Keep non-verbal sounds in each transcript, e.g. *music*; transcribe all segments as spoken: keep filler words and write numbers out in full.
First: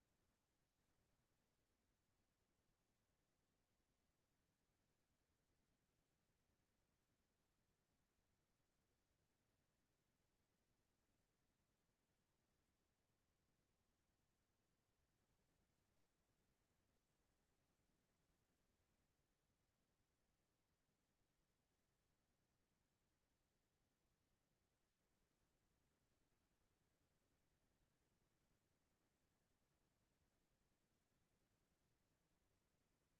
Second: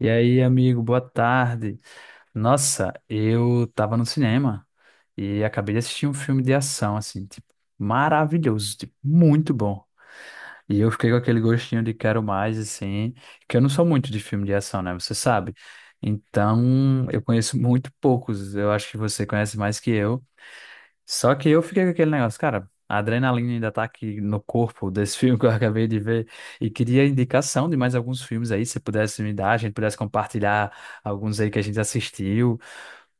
E aí, amigo, boa tarde. Nossa, eu tava no cinema e acabei de assistir um filme de ação, assim, tipo, maravilhoso, tipo, muito bom. E eu fiquei com aquele gostinho de quero mais, assim, que eu não sou muito de filme de ação, né? Você sabe. Então, eu conheço muito poucos. Eu acho que você conhece mais que eu. Só que eu fiquei com aquele negócio, cara, a adrenalina ainda tá aqui no corpo desse *laughs* filme que eu acabei de ver e queria indicação de mais alguns filmes aí, se pudesse me dar, a gente pudesse compartilhar alguns aí que a gente assistiu,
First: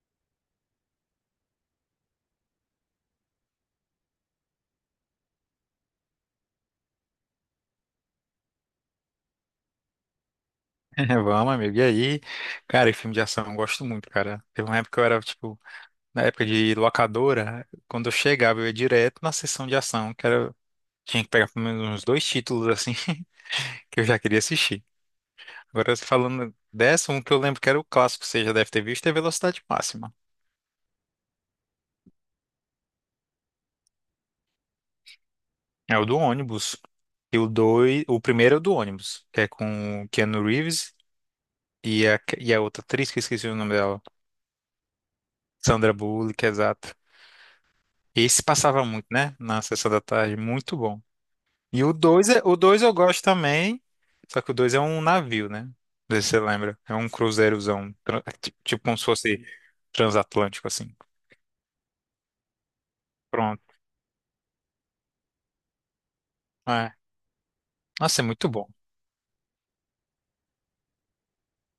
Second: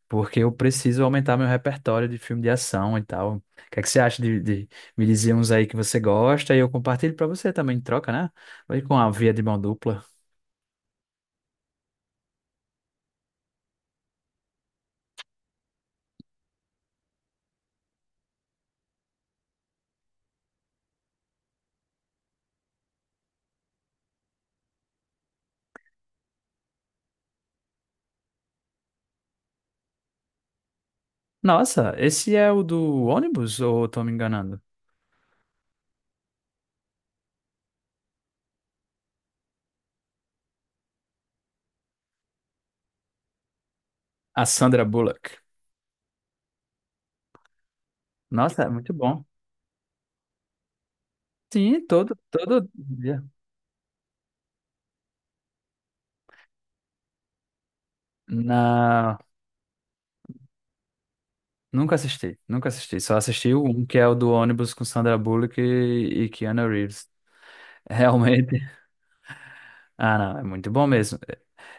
porque eu preciso aumentar meu repertório de filme de ação e tal. O que é que você acha de, de me dizer uns aí que você gosta e eu compartilho pra você também, em troca, né? Vai com a via de mão dupla. *laughs* Vamos, amigo. E aí, cara, e filme de ação, eu gosto muito, cara. Teve uma época que eu era, tipo, na época de locadora, quando eu chegava, eu ia direto na sessão de ação, que era, tinha que pegar pelo menos uns dois títulos, assim, *laughs* que eu já queria assistir. Agora, falando dessa, um que eu lembro que era o clássico, você já deve ter visto, é Velocidade Máxima. Nossa, esse é o do ônibus ou eu tô me enganando? É o do ônibus. E o dois, o primeiro é o do ônibus, que é com o Keanu Reeves e a, e a outra atriz, que eu esqueci o nome dela, A Sandra Bullock. Sandra Bullock, exato. Esse Nossa, é passava muito muito, bom. né? Na sessão da tarde, muito bom. E Sim, o todo, dois é, o todo, dois eu gosto também, só que o dois é um navio, né? Não sei se você lembra. É um cruzeirozão, tran- é ti- tipo como se Na... fosse transatlântico, assim. Nunca assisti, nunca assisti. Só assisti o Pronto. um, que é o do ônibus com Sandra Bullock e, e Keanu É. Reeves. Nossa, é muito Realmente. bom. *laughs* Ah, não, é muito bom mesmo.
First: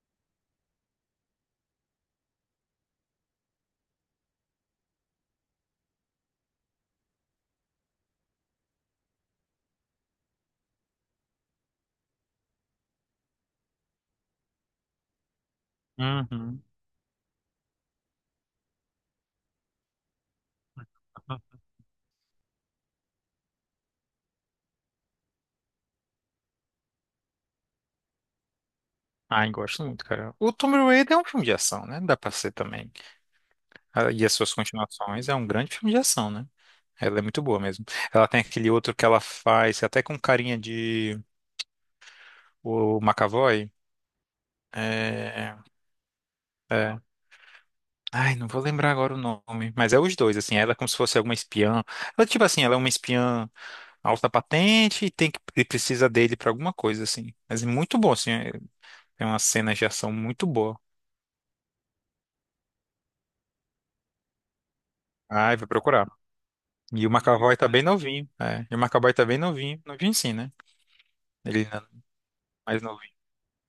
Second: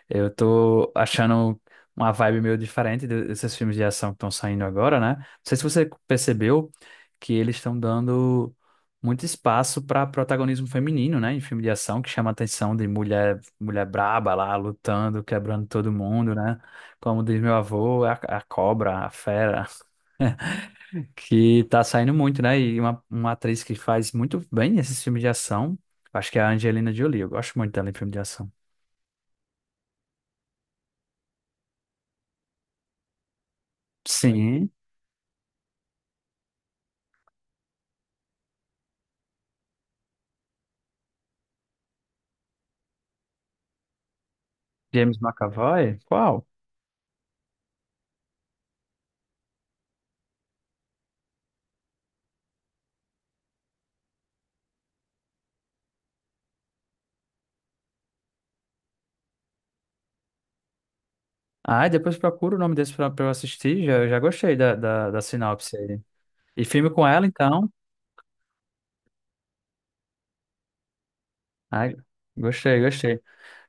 Eu tô achando uma vibe meio diferente de- desses filmes de ação que estão saindo agora, né? Não sei se você percebeu que eles estão dando muito espaço para protagonismo feminino, né? Em filme de ação, que chama a atenção de mulher, mulher braba lá, lutando, quebrando todo mundo, né? Uhum. Como diz meu avô, a, a cobra, a fera. Que tá saindo muito, né? E uma, uma atriz que faz muito bem esses filmes de ação, acho que é a Angelina Jolie. Eu gosto muito dela em filme de ação. Ai, gosto muito, cara. O Tomb Raider é um filme de ação, né? Dá pra ser também. Ah, e as suas Sim, continuações é um grande filme de ação, né? Ela é muito boa mesmo. Ela tem aquele outro que ela faz, até com carinha de o McAvoy. James É, McAvoy? Qual? é. Ai, não vou lembrar agora o nome, mas é os dois, assim, ela é como se fosse alguma espiã. Ela, tipo assim, ela é uma espiã alta patente e tem que e precisa dele pra alguma coisa, assim. Mas é muito bom, assim, é, tem umas cenas de ação muito boa. Ah, depois procura o nome desse pra, pra eu assistir. Já, já gostei da, da, da Ai, vou sinopse aí. procurar. E filme E com o ela, McAvoy tá então. bem novinho, é. E o McAvoy tá bem novinho, novinho sim, né? Ele ainda é Ai, gostei, mais novinho. gostei.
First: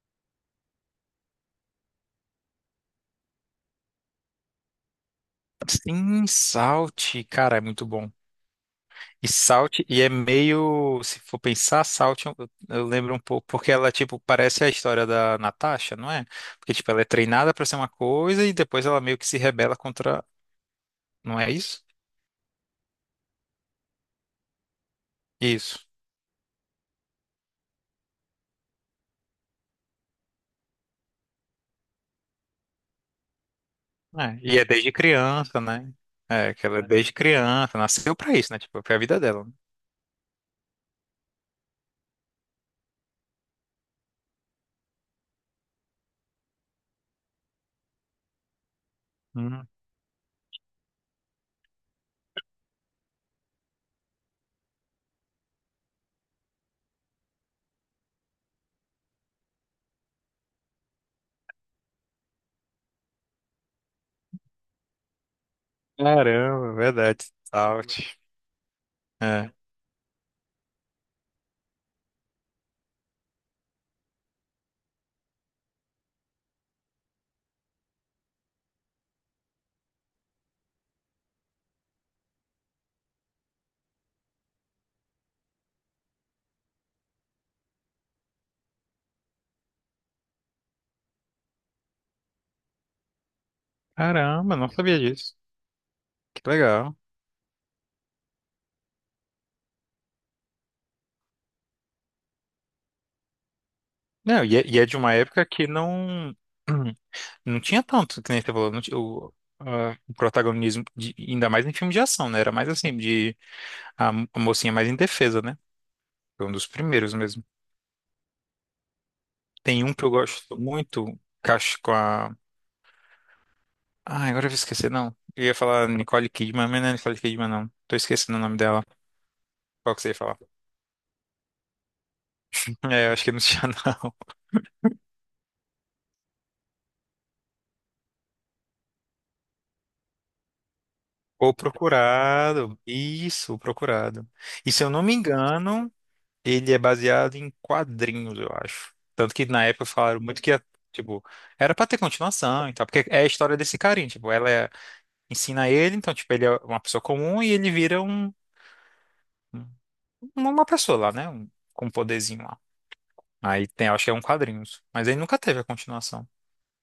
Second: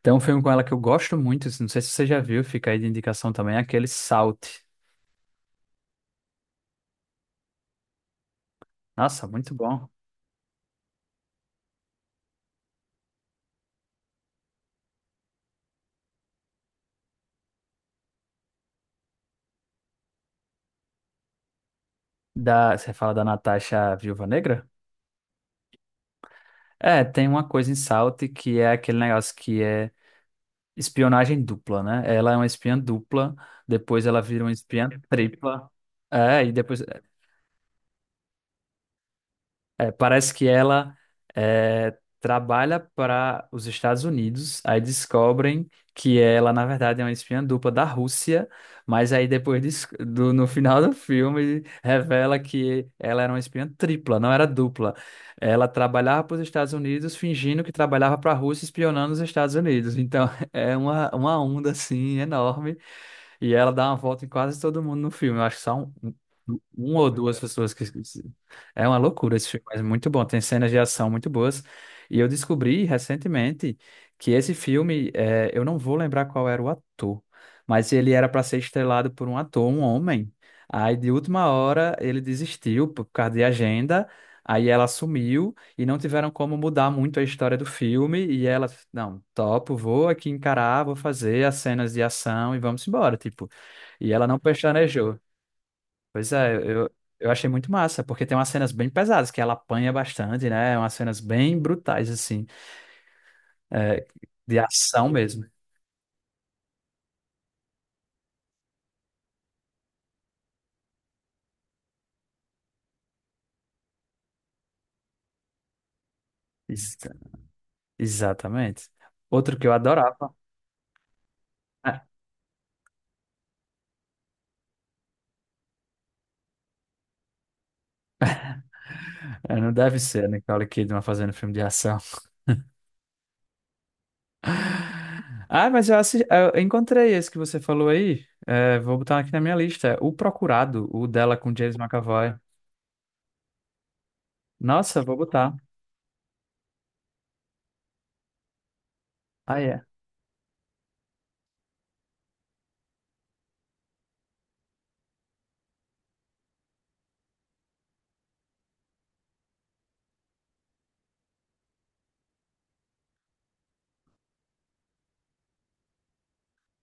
Tem um filme com ela que eu gosto muito, não sei se você já viu, fica aí de indicação também, é aquele Salt. Sim, Salt, cara, é muito bom. Nossa, E muito Salt, bom. e é meio, se for pensar, Salt, eu, eu lembro um pouco, porque ela, tipo, parece a história da Natasha, não é? Porque, tipo, ela é treinada pra ser uma coisa e depois ela meio que se rebela contra, não é isso? Da, você fala da Natasha Viúva Negra? Isso. É, tem uma coisa em Salt que é aquele negócio que é espionagem dupla, né? Ela é uma espiã dupla, depois ela É, vira uma e é espiã desde criança, tripla. né? É, e É, que ela depois é desde criança, nasceu pra isso, né? Tipo, foi a vida dela, né? É, parece que ela é, trabalha para os Estados Unidos, aí descobrem que ela, na verdade, é uma espiã dupla da Rússia, mas aí depois Hum, dis- do, no final do filme revela que ela era uma espiã tripla, não era dupla. Ela trabalhava para os Estados Unidos fingindo que trabalhava para a Rússia, espionando os Estados Unidos. Então *laughs* é uma, uma onda assim enorme. E ela dá uma volta em quase todo mundo no filme. Eu acho que são caramba, uma ou verdade, duas pessoas que. Salt. É uma loucura esse É. filme, mas muito bom. Tem cenas de ação muito boas. E eu descobri recentemente que esse filme, é, eu não vou lembrar qual era o ator, mas ele era para ser estrelado por um ator, um homem. Aí, de última hora, ele desistiu por causa de agenda. Aí ela sumiu e não tiveram como mudar muito a história do filme. E ela, não, topo, vou aqui encarar, vou fazer as cenas de ação e vamos embora, tipo. E ela não *laughs* Caramba, não sabia pestanejou. disso. Pois Que é, eu, legal. eu achei muito massa, porque tem umas cenas bem pesadas, que ela apanha bastante, né? É umas cenas bem brutais, assim, é, Não, e de é, e é de ação uma mesmo. época que não. *clears throat* Não tinha tanto, que nem você falou, não ti- o, a- o protagonismo, de- ainda mais em filme de ação, né? Era mais assim, de a, mo- a mocinha mais indefesa, né? Foi um dos Ex- primeiros mesmo. exatamente. Outro que eu Tem um que eu adorava. gosto muito, Cacho com a. Ah, agora eu vou esquecer, não. Eu ia falar Nicole Kidman, mas não é Nicole Kidman, não. Tô esquecendo o nome dela. *laughs* Não Qual deve que você ia ser a falar? *laughs* Nicole Kidman fazendo filme de ação. É, eu acho que não tinha, não. *laughs* Ah, mas eu, assi- eu encontrei esse que você falou aí. É, vou botar aqui na minha lista. O Procurado, o dela *laughs* com O James McAvoy. Procurado. Isso, o Procurado. E se eu não Nossa, me vou botar. engano, ele é baseado em quadrinhos, eu acho. Tanto que Ah, na época é. falaram muito que, ia, tipo, era pra ter continuação e tal, porque é a história desse carinha, tipo, ela é- ensina ele, então, tipo, ele é uma pessoa comum e ele vira um, um- uma pessoa lá, né? Um, com um poderzinho lá. Aí tem, acho que é um quadrinhos, mas ele nunca teve a continuação.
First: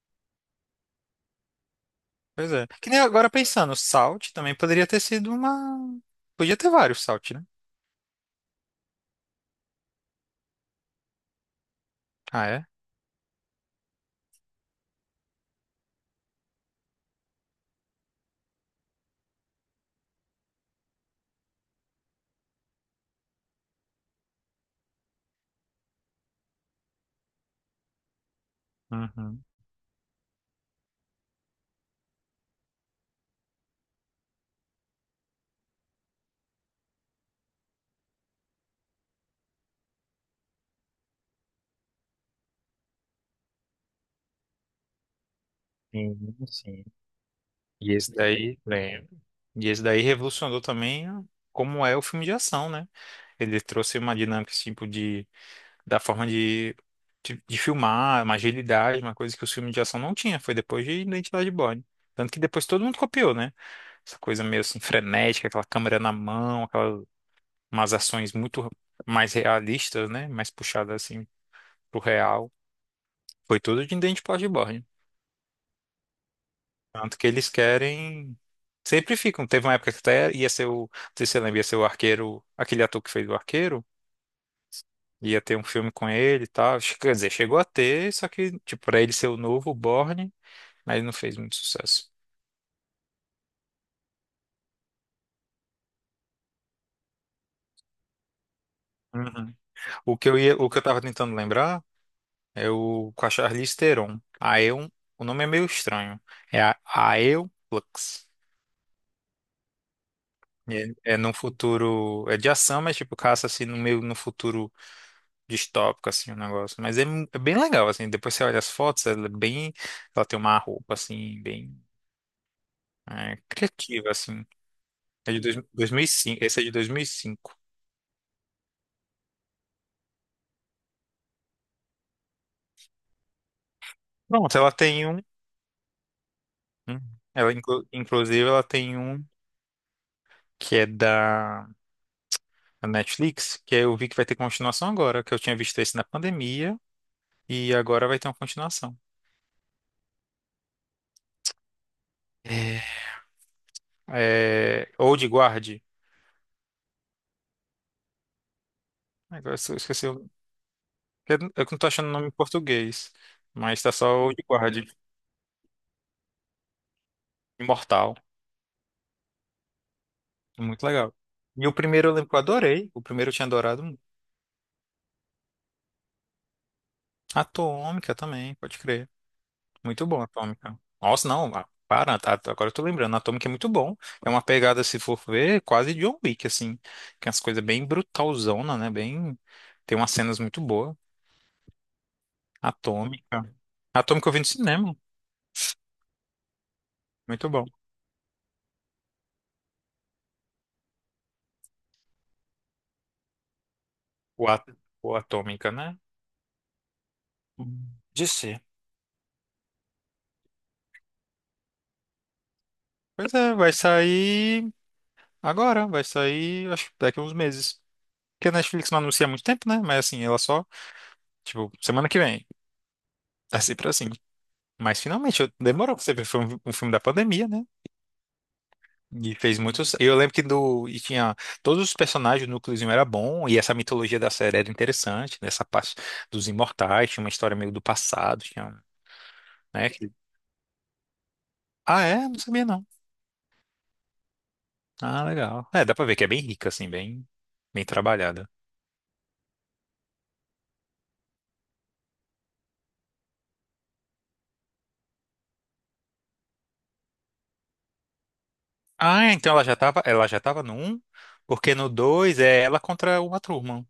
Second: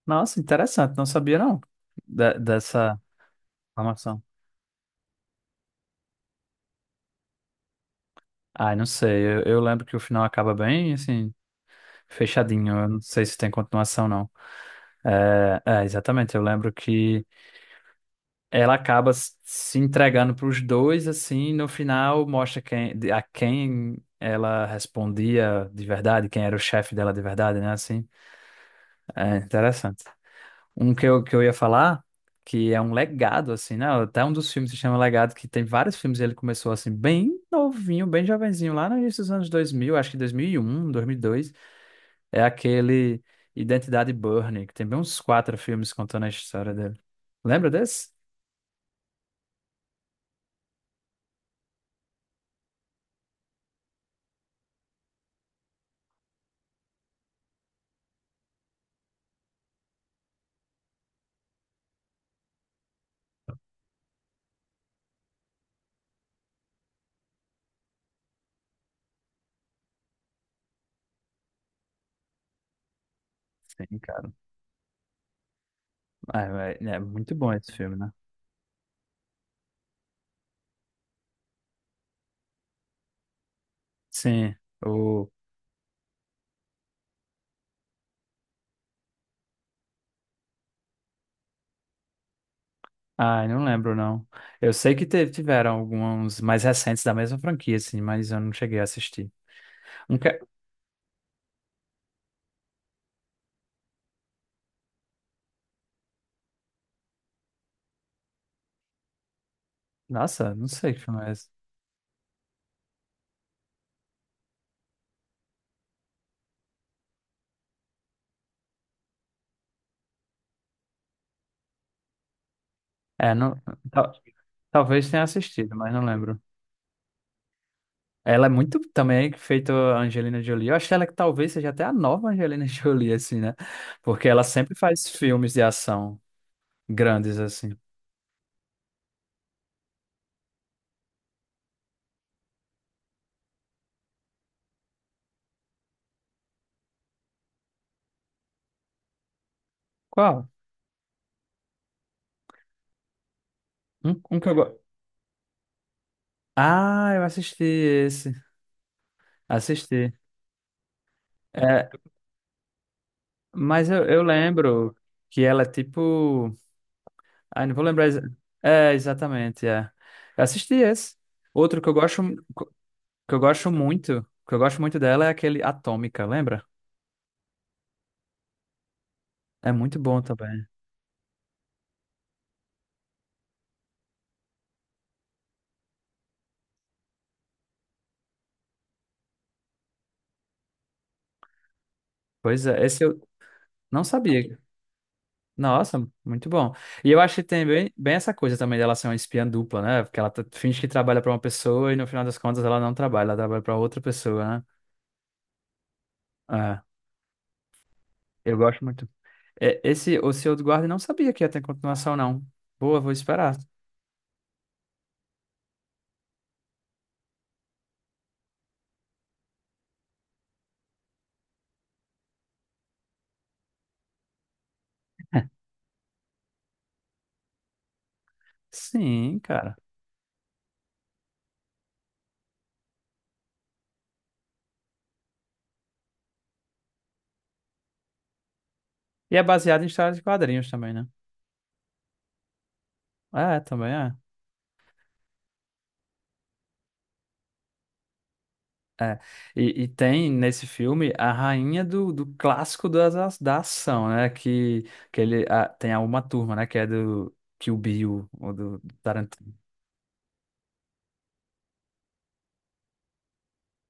Nossa, interessante. Não sabia, não, da- Pois é. Que dessa nem agora pensando, o informação. Salt também poderia ter sido uma... Podia ter vários Salt, né? Ai, não sei. Eu, eu lembro que o final acaba bem, assim, Ah, é? fechadinho. Eu não sei se tem continuação, não. É, é, exatamente. Eu lembro que ela acaba s- se entregando para os dois, assim, e no final mostra quem, de- a quem ela respondia de verdade, quem era o chefe dela de verdade, né? Assim, é Uhum. interessante. Um que eu, que eu ia falar, que é um legado, assim, né? Até um dos filmes se chama Legado, que tem vários filmes. E ele começou, assim, bem novinho, bem jovenzinho, lá no início dos anos dois mil, acho que dois dois mil mil e um dois mil e dois É aquele Identidade Burning, que tem bem uns quatro filmes Sim, contando a história sim. dele. Lembra E desse? esse daí, lembro. E esse daí revolucionou também como é o filme de ação, né? Ele trouxe uma dinâmica, esse tipo, de, da forma de, de, de filmar, uma agilidade, uma coisa que os filmes de ação não tinha. Foi depois de Identidade Born. Tanto que depois todo mundo copiou, né? Essa coisa meio assim frenética, aquela câmera na mão, aquelas umas ações muito mais realistas, né? Mais puxadas assim pro real. Foi tudo de Sim, cara. Identidade Born. Ah, é, é Tanto que muito eles bom esse filme, né? querem. Sempre ficam. Teve uma época que até ia ser o. Não sei se você lembra, ia ser o arqueiro. Aquele ator que fez o arqueiro. Sim, o. Ia ter um filme com ele e tal. Che- Quer dizer, chegou a ter, só que, tipo, pra ele ser o novo Borne, mas ele não fez muito sucesso. Ai, não lembro, não. Eu sei que teve, tiveram alguns mais recentes da mesma franquia, assim, mas eu não cheguei a assistir. Uhum. O Um que eu que... ia, o que eu tava tentando lembrar é o com a Charlize Theron. Aeon, o nome é meio estranho. É a Aeon Flux. Nossa, não sei que É, é filme é num esse. futuro. É de ação, mas tipo, caça assim no meio no futuro distópico, assim, o negócio. Mas é, é bem legal, assim. Depois você olha as fotos, ela é bem. Ela tem uma roupa, assim, bem É, é, não... criativa, tal- assim. talvez tenha É de dois, assistido, mas não lembro. 2005. Esse é de dois mil e cinco. Ela é muito também feito a Angelina Jolie. Eu acho que ela é que talvez seja até a nova Angelina *laughs* Jolie, assim, né? Porque ela Pronto, ela sempre tem faz um. filmes de ação um- grandes, ela, assim. inclu- inclusive, ela tem um que é da da Netflix, que eu vi que vai ter continuação agora, que eu tinha visto esse na pandemia, e agora vai ter uma continuação. Qual? É, Um, um que eu gosto. é, Old Guard. Ah, eu assisti esse. Agora eu esqueci. Assisti. o- Eu não tô É, achando o nome em português, mas mas tá eu, só eu Old Guard. lembro que ela é tipo. Ah, não vou lembrar. Imortal. exa- É, exatamente, é. Eu assisti Muito legal. esse. E o Outro que eu primeiro eu gosto, lembro que eu adorei. O primeiro eu que eu tinha gosto adorado muito. muito, que eu gosto muito dela é aquele Atômica, lembra? Atômica também, pode crer. É muito Muito bom, bom também. Atômica. Nossa, não, ah, para, tá, tá, agora eu tô lembrando. Atômica é muito bom. É uma pegada, se for ver, quase John Wick, assim. Que é as coisas bem brutalzona, né? Bem. Tem umas cenas muito boas. Pois é, esse eu Atômica. não Atômica eu vi no sabia. cinema. Nossa, muito bom. E eu acho que Muito tem bom. bem, bem essa coisa também dela ser uma espiã dupla, né? Porque ela tá- finge que trabalha pra uma pessoa e no final das contas ela não trabalha, ela trabalha pra outra O, pessoa, né? at... o Atômica, né? É, De eu ser. gosto muito. É, esse O Senhor do Guarda não sabia que ia ter continuação, não. Boa, vou Pois é, esperar. vai sair agora. Vai sair, acho que daqui a uns meses. Porque a Netflix não anuncia há muito tempo, né? Mas assim, ela só, tipo, semana que vem. É sempre assim. Mas finalmente, eu- demorou pra você ver. Foi um, um filme da pandemia, né? E Sim, fez cara. muitos. Eu lembro que do. E tinha. Todos os personagens, o núcleozinho era bom. E essa mitologia da série era interessante. Nessa parte dos imortais. Tinha uma história meio do passado. Tinha. Um- E é baseado em Né? que- histórias de quadrinhos também, né? Ah, é? Não sabia, não. É, também é. Ah, legal. É, dá pra ver que é bem rica, assim, bem. Bem trabalhada. É, e, e tem nesse filme a rainha do, do clássico das, a- da ação, né? Que, que ele a- tem a Uma Turma, né? Que é do Kill Bill ou do Ah, é? Então Tarantino. ela já tava. Ela já tava no um. Porque no dois é ela contra uma turma.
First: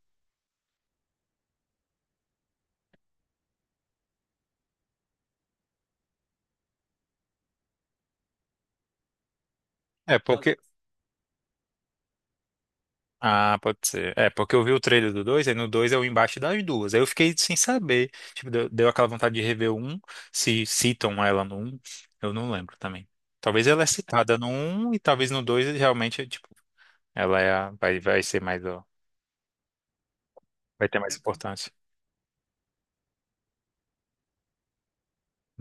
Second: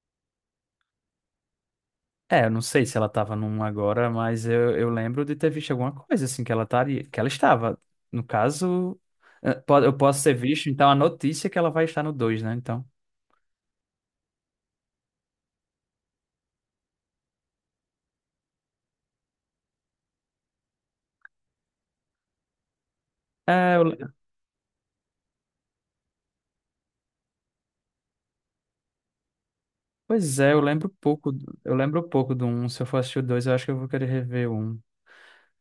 É, eu não sei se ela tava num agora, mas eu, eu lembro de ter visto alguma coisa assim que ela estaria, que ela estava. No caso, eh, po- eu É, posso ter porque. visto, então, a notícia é que ela vai estar no dois né? Então. Ah, pode ser. É, porque eu vi o trailer do dois, aí no dois é o embate das duas. Aí eu fiquei sem saber. Tipo, deu, deu aquela vontade de rever o um, se citam ela no um. Eu não lembro também. Talvez É, ela é eu- citada no um e talvez no dois realmente, tipo, ela é a- vai, vai ser mais, ó, pois é, eu vai lembro ter mais pouco. do- importância. Eu lembro pouco do Um. Se eu for assistir o dois eu acho que eu vou querer rever o Um.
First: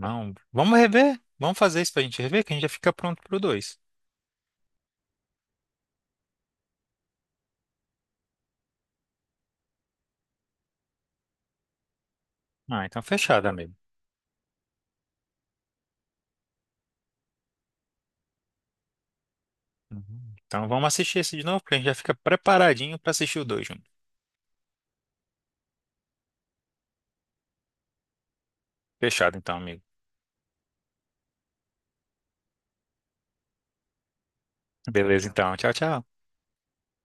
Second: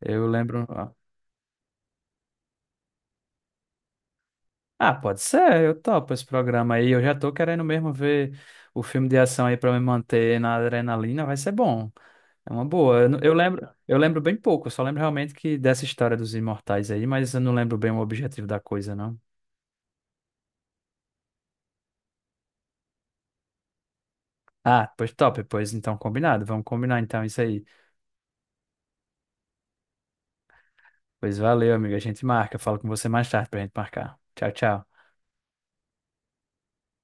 Eu lembro. vamos rever? Vamos fazer isso pra gente rever, que a gente já fica pronto pro dois. Ah, pode ser, eu topo esse programa aí. Eu já tô querendo mesmo ver o filme de ação aí pra me manter na adrenalina, vai ser bom. É uma Ah, boa. então Eu, não- eu fechado, lembro, amigo. eu lembro bem pouco, eu só lembro realmente que dessa história dos imortais aí, mas eu não lembro bem o objetivo da coisa, não. Uhum. Então vamos assistir esse de novo, que a gente já fica preparadinho pra assistir o dois junto. Ah, pois top, pois então combinado. Vamos combinar então isso aí. Fechado então, amigo. Pois valeu, amigo. A gente marca. Eu falo com você mais tarde pra gente marcar. Tchau, tchau. Beleza, então. Tchau, tchau.